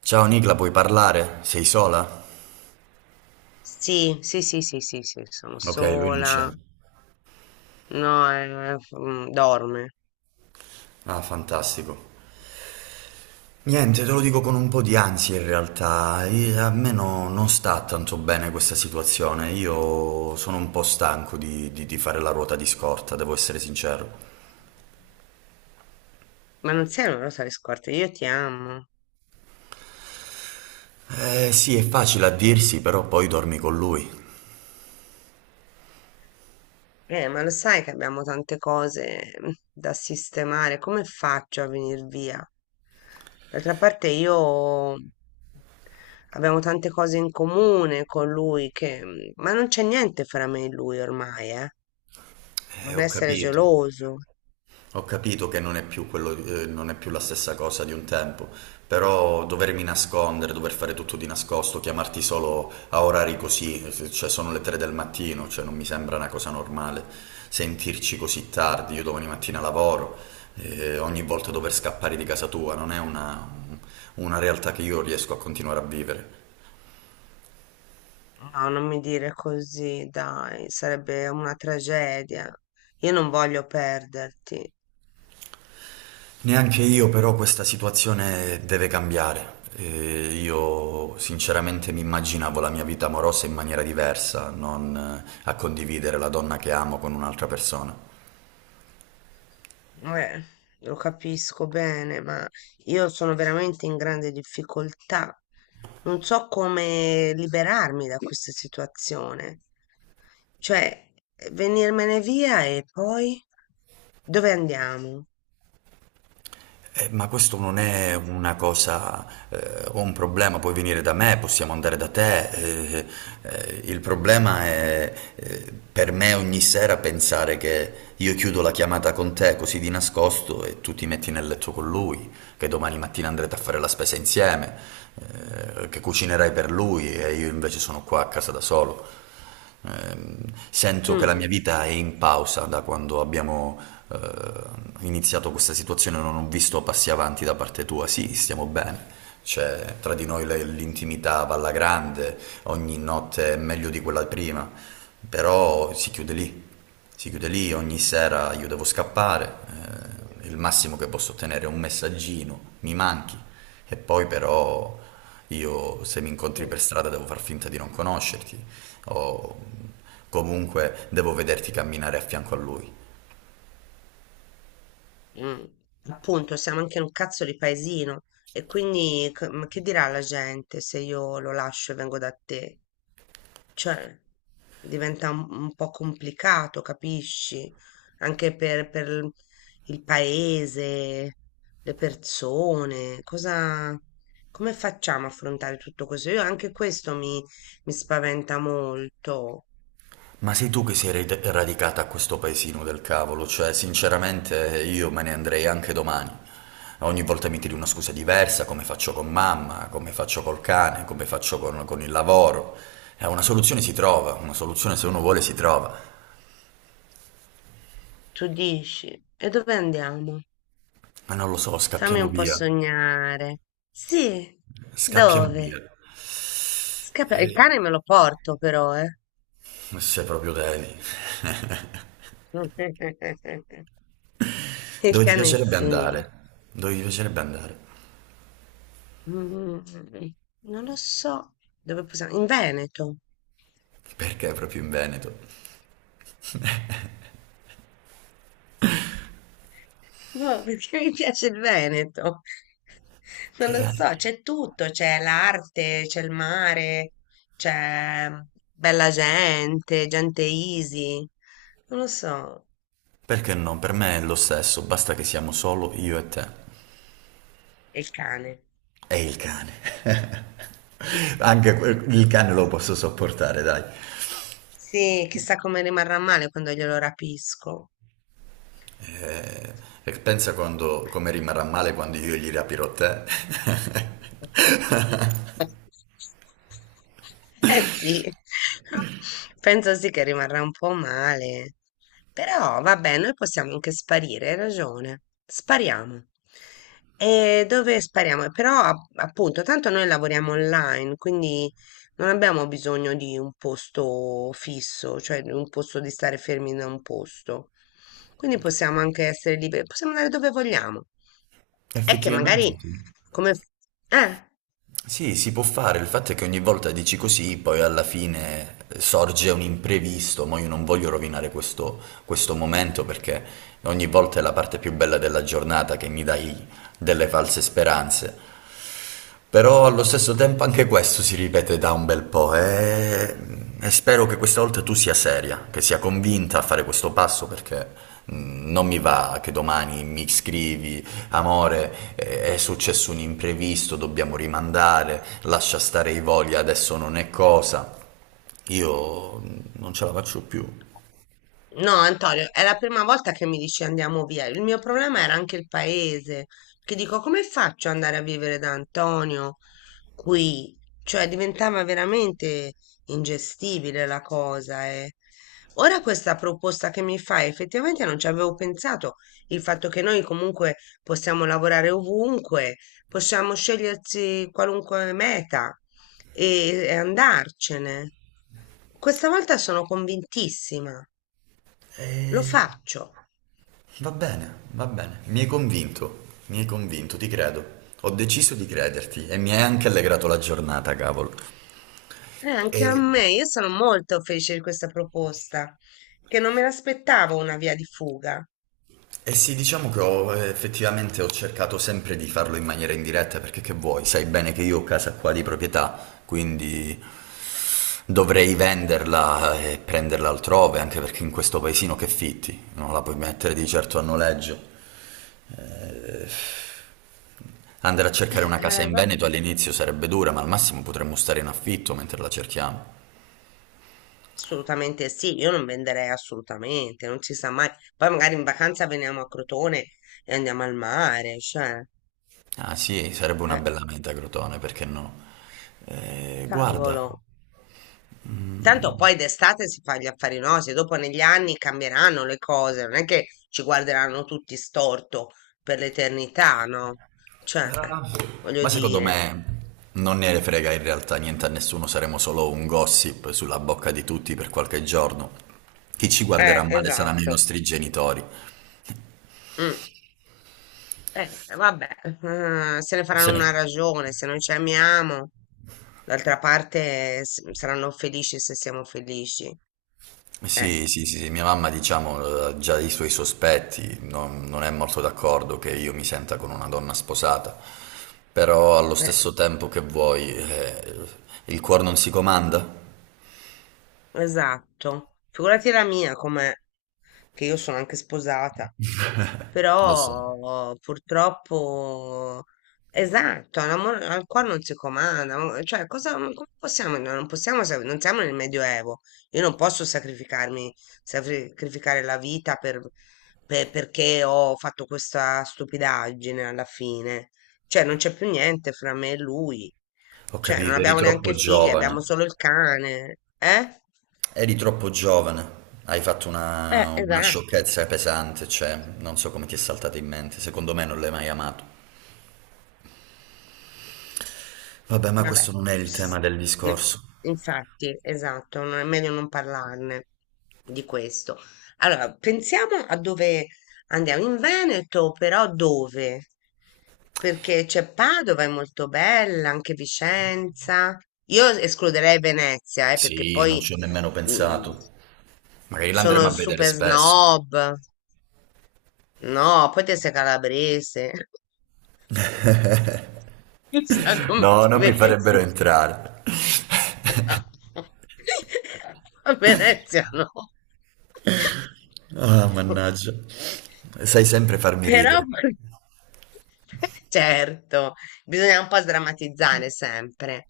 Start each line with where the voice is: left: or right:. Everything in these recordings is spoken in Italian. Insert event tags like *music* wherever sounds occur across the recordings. right: Ciao Nicla, puoi parlare? Sei sola?
left: Sì, sì, sì, sì, sì, sì, sono
right: Ok, lui non c'è.
left: sola. No, dorme.
right: Ah, fantastico. Niente, te lo dico con un po' di ansia in realtà. A me non sta tanto bene questa situazione. Io sono un po' stanco di fare la ruota di scorta, devo essere sincero.
left: Ma non sei una rosa di scorte, io ti amo.
right: Eh sì, è facile a dirsi, però poi dormi con lui.
left: Ma lo sai che abbiamo tante cose da sistemare. Come faccio a venire via? D'altra parte io abbiamo tante cose in comune con lui che... Ma non c'è niente fra me e lui ormai, eh. Non
right: Ho
left: essere
right: capito.
left: geloso.
right: Ho capito che non è più quello, non è più la stessa cosa di un tempo, però dovermi nascondere, dover fare tutto di nascosto, chiamarti solo a orari così, cioè sono le 3 del mattino, cioè non mi sembra una cosa normale sentirci così tardi, io domani mattina lavoro, ogni volta dover scappare di casa tua, non è una realtà che io riesco a continuare a vivere.
left: No, non mi dire così, dai, sarebbe una tragedia. Io non voglio perderti.
right: Neanche io, però questa situazione deve cambiare. Io sinceramente mi immaginavo la mia vita amorosa in maniera diversa, non a condividere la donna che amo con un'altra persona.
left: Eh, lo capisco bene, ma io sono veramente in grande difficoltà. Non so come liberarmi da questa situazione. Cioè, venirmene via e poi dove andiamo?
right: Ma questo non è una cosa o un problema, puoi venire da me, possiamo andare da te. Il problema è per me ogni sera pensare che io chiudo la chiamata con te così di nascosto e tu ti metti nel letto con lui, che domani mattina andrete a fare la spesa insieme, che cucinerai per lui e io invece sono qua a casa da solo. Ehm, Sento che la mia
left: Mm.
right: vita è in pausa da quando abbiamo eh, iniziato questa situazione, non ho visto passi avanti da parte tua. Sì, stiamo bene. C'è tra di noi l'intimità va alla grande, ogni notte è meglio di quella prima, però si chiude lì, ogni sera io devo scappare, il massimo che posso ottenere è un messaggino, mi manchi, e poi però io se mi incontri per strada devo far finta di non conoscerti, o comunque devo vederti camminare a fianco a lui.
left: Mm. Appunto, siamo anche un cazzo di paesino e quindi ma che dirà la gente se io lo lascio e vengo da te? Cioè, diventa un po' complicato, capisci? Anche per il paese, le persone, cosa, come facciamo a affrontare tutto questo? Io anche questo mi spaventa molto.
right: Ma sei tu che sei radicata a questo paesino del cavolo, cioè sinceramente io me ne andrei anche domani. Ogni volta mi tiri una scusa diversa, come faccio con mamma, come faccio col cane, come faccio con il lavoro. Una soluzione si trova, una soluzione se uno vuole si trova.
left: Tu dici, e dove andiamo?
right: Ma non lo so,
left: Fammi
right: scappiamo
left: un po'
right: via.
left: sognare. Sì,
right: Scappiamo via.
left: dove? Il
right: Eh,
left: cane me lo porto però, eh.
right: Se proprio devi. *laughs*
left: *laughs* Il
right: Dove ti
left: cane
right: piacerebbe
left: sì.
right: andare? Dove ti piacerebbe andare?
left: Mm, Non lo so. Dove possiamo? In Veneto.
right: Perché proprio in Veneto?
left: Boh, *laughs* perché mi piace il Veneto. *laughs* Non lo so, c'è tutto, c'è l'arte, c'è il mare, c'è bella gente, gente easy. Non lo so.
right: Perché no? Per me è lo stesso, basta che siamo solo io e te.
left: E il cane.
right: E il cane. *laughs* Anche
left: *laughs*
right: il cane lo posso sopportare, dai.
left: Sì, chissà come rimarrà male quando glielo rapisco.
right: Eh, E pensa quando, come rimarrà male quando io gli rapirò te.
left: Eh sì, *laughs* penso sì che rimarrà un po' male, però vabbè, noi possiamo anche sparire, hai ragione, spariamo. E dove spariamo? Però appunto, tanto noi lavoriamo online, quindi non abbiamo bisogno di un posto fisso, cioè di un posto di stare fermi da un posto. Quindi possiamo anche essere liberi, possiamo andare dove vogliamo.
right: *laughs*
left: È che
right: Effettivamente
left: magari
right: sì.
left: come... f- Eh,
right: Sì, si può fare, il fatto è che ogni volta dici così, poi alla fine sorge un imprevisto, ma io non voglio rovinare questo, questo momento perché ogni volta è la parte più bella della giornata che mi dai delle false speranze. Però allo stesso tempo anche questo si ripete da un bel po' e spero che questa volta tu sia seria, che sia convinta a fare questo passo perché non mi va che domani mi scrivi, amore, è successo un imprevisto, dobbiamo rimandare, lascia stare i voli, adesso non è cosa. Io non ce la faccio più.
left: no, Antonio, è la prima volta che mi dici andiamo via. Il mio problema era anche il paese, perché dico, come faccio ad andare a vivere da Antonio qui? Cioè, diventava veramente ingestibile la cosa, eh. Ora questa proposta che mi fai, effettivamente non ci avevo pensato, il fatto che noi comunque possiamo lavorare ovunque, possiamo scegliersi qualunque meta, e andarcene. Questa volta sono convintissima, lo
right: Eh,
left: faccio.
right: Va bene, va bene. Mi hai convinto, ti credo. Ho deciso di crederti e mi hai anche allegrato la giornata, cavolo.
left: E anche a
right: E,
left: me, io sono molto felice di questa proposta, che non me l'aspettavo una via di fuga.
right: e sì, diciamo che ho, effettivamente ho cercato sempre di farlo in maniera indiretta perché che vuoi, sai bene che io ho casa qua di proprietà, quindi dovrei venderla e prenderla altrove, anche perché in questo paesino che fitti, non la puoi mettere di certo a noleggio. Eh, Andare a cercare una casa in
left: Vabbè,
right: Veneto all'inizio sarebbe dura, ma al massimo potremmo stare in affitto mentre la cerchiamo.
left: assolutamente sì, io non venderei assolutamente, non si sa mai. Poi magari in vacanza veniamo a Crotone e andiamo al mare, cioè,
right: Ah sì, sarebbe una
left: eh,
right: bella meta, Crotone, perché no? Guarda,
left: cavolo. Tanto poi d'estate si fa gli affari nostri, dopo negli anni cambieranno le cose, non è che ci guarderanno tutti storto per l'eternità, no?
right: ma
left: Cioè, voglio
right: ma secondo
left: dire,
right: me non ne frega in realtà niente a nessuno, saremo solo un gossip sulla bocca di tutti per qualche giorno. Chi ci guarderà male saranno i
left: esatto.
right: nostri genitori.
left: Mm. Vabbè, se ne
right: Se
left: faranno
right: ne...
left: una ragione, se noi ci amiamo, d'altra parte saranno felici se siamo felici. Eh,
right: Sì, sì, sì, sì, mia mamma diciamo ha già ha i suoi sospetti, non è molto d'accordo che io mi senta con una donna sposata, però allo
left: eh,
right: stesso tempo che vuoi, il cuore non si comanda?
left: esatto. Figurati la mia, com'è, che io sono anche sposata.
right: *laughs* Lo so,
left: Però purtroppo, esatto, l'amore al cuore non si comanda, cioè cosa, come possiamo, no, non possiamo, non siamo nel Medioevo, io non posso sacrificarmi, sacrificare la vita perché ho fatto questa stupidaggine alla fine, cioè non c'è più niente fra me e lui,
right: ho
left: cioè non
right: capito,
left: abbiamo neanche figli, abbiamo solo il cane, eh?
right: eri troppo giovane, hai fatto una
left: Esatto.
right: sciocchezza pesante, cioè non so come ti è saltata in mente, secondo me non l'hai mai amato. Vabbè, ma questo
left: Vabbè,
right: non è il tema
left: s-
right: del
left: no,
right: discorso.
left: infatti, esatto, non è meglio non parlarne di questo. Allora, pensiamo a dove andiamo, in Veneto, però dove? Perché c'è Padova, è molto bella, anche Vicenza. Io escluderei Venezia, perché
right: Sì, non ci
left: poi
right: ho nemmeno
left: mm,
right: pensato. Magari l'andremo
left: sono
right: a vedere
left: super
right: spesso.
left: snob. No, poi te sei calabrese. *laughs* Chissà come
right: No,
left: ti
right: non mi
left: vedi.
right: farebbero entrare. *laughs*
left: *laughs* A Venezia no.
right: Ah, mannaggia. Sai sempre farmi
left: Però,
right: ridere.
left: *laughs* certo, bisogna un po' sdrammatizzare sempre.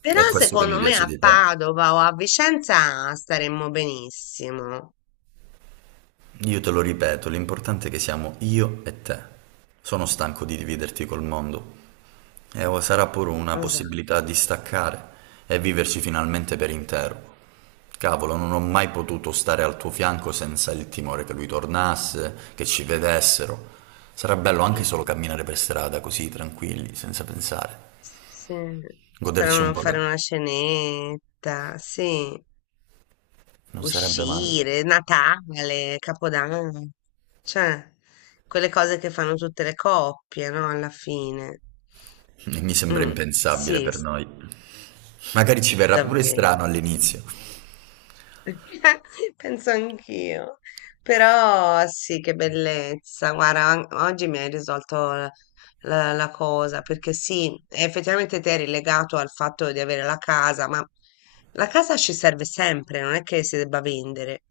left: Però
right: È questo che mi
left: secondo me
right: piace
left: a
right: di te.
left: Padova o a Vicenza staremmo benissimo.
right: Io te lo ripeto, l'importante è che siamo io e te. Sono stanco di dividerti col mondo. E o sarà pure una possibilità
left: Esatto.
right: di staccare e viverci finalmente per intero. Cavolo, non ho mai potuto stare al tuo fianco senza il timore che lui tornasse, che ci vedessero. Sarà bello anche solo
left: Mm.
right: camminare per strada così tranquilli, senza pensare.
left: Sì,
right: Goderci un
left: staremmo a
right: po'.
left: fare una cenetta, sì.
right: Non sarebbe male.
left: Uscire, Natale, Capodanno, cioè quelle cose che fanno tutte le coppie, no? Alla fine.
right: E mi sembra
left: Mm,
right: impensabile
left: sì,
right: per
left: s-
right: noi. Magari ci verrà pure strano
left: Davvero.
right: all'inizio.
left: *laughs* Penso anch'io, però sì, che bellezza. Guarda, oggi mi hai risolto la cosa, perché sì, effettivamente te eri legato al fatto di avere la casa, ma la casa ci serve sempre, non è che si debba vendere.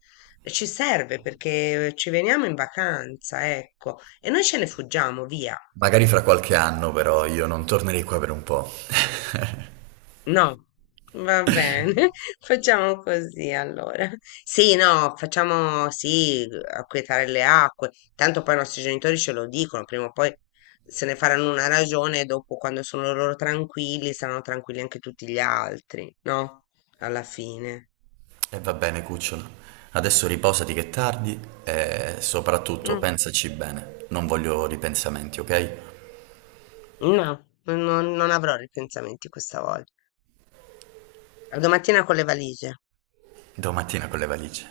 left: Ci serve perché ci veniamo in vacanza, ecco, e noi ce ne fuggiamo via.
right: Magari fra qualche anno, però, io non tornerei qua per un po'. *laughs*
left: No, va bene, *laughs* facciamo così allora. Sì, no, facciamo sì, acquietare le acque. Tanto poi i nostri genitori ce lo dicono, prima o poi se ne faranno una ragione e dopo quando sono loro tranquilli, saranno tranquilli anche tutti gli altri, no? Alla fine.
right: E va bene, cucciolo. Adesso riposati che è tardi e soprattutto
left: Mm,
right: pensaci bene. Non voglio ripensamenti, ok?
left: No, non avrò ripensamenti questa volta. A domattina con le valigie.
right: Domattina con le valigie.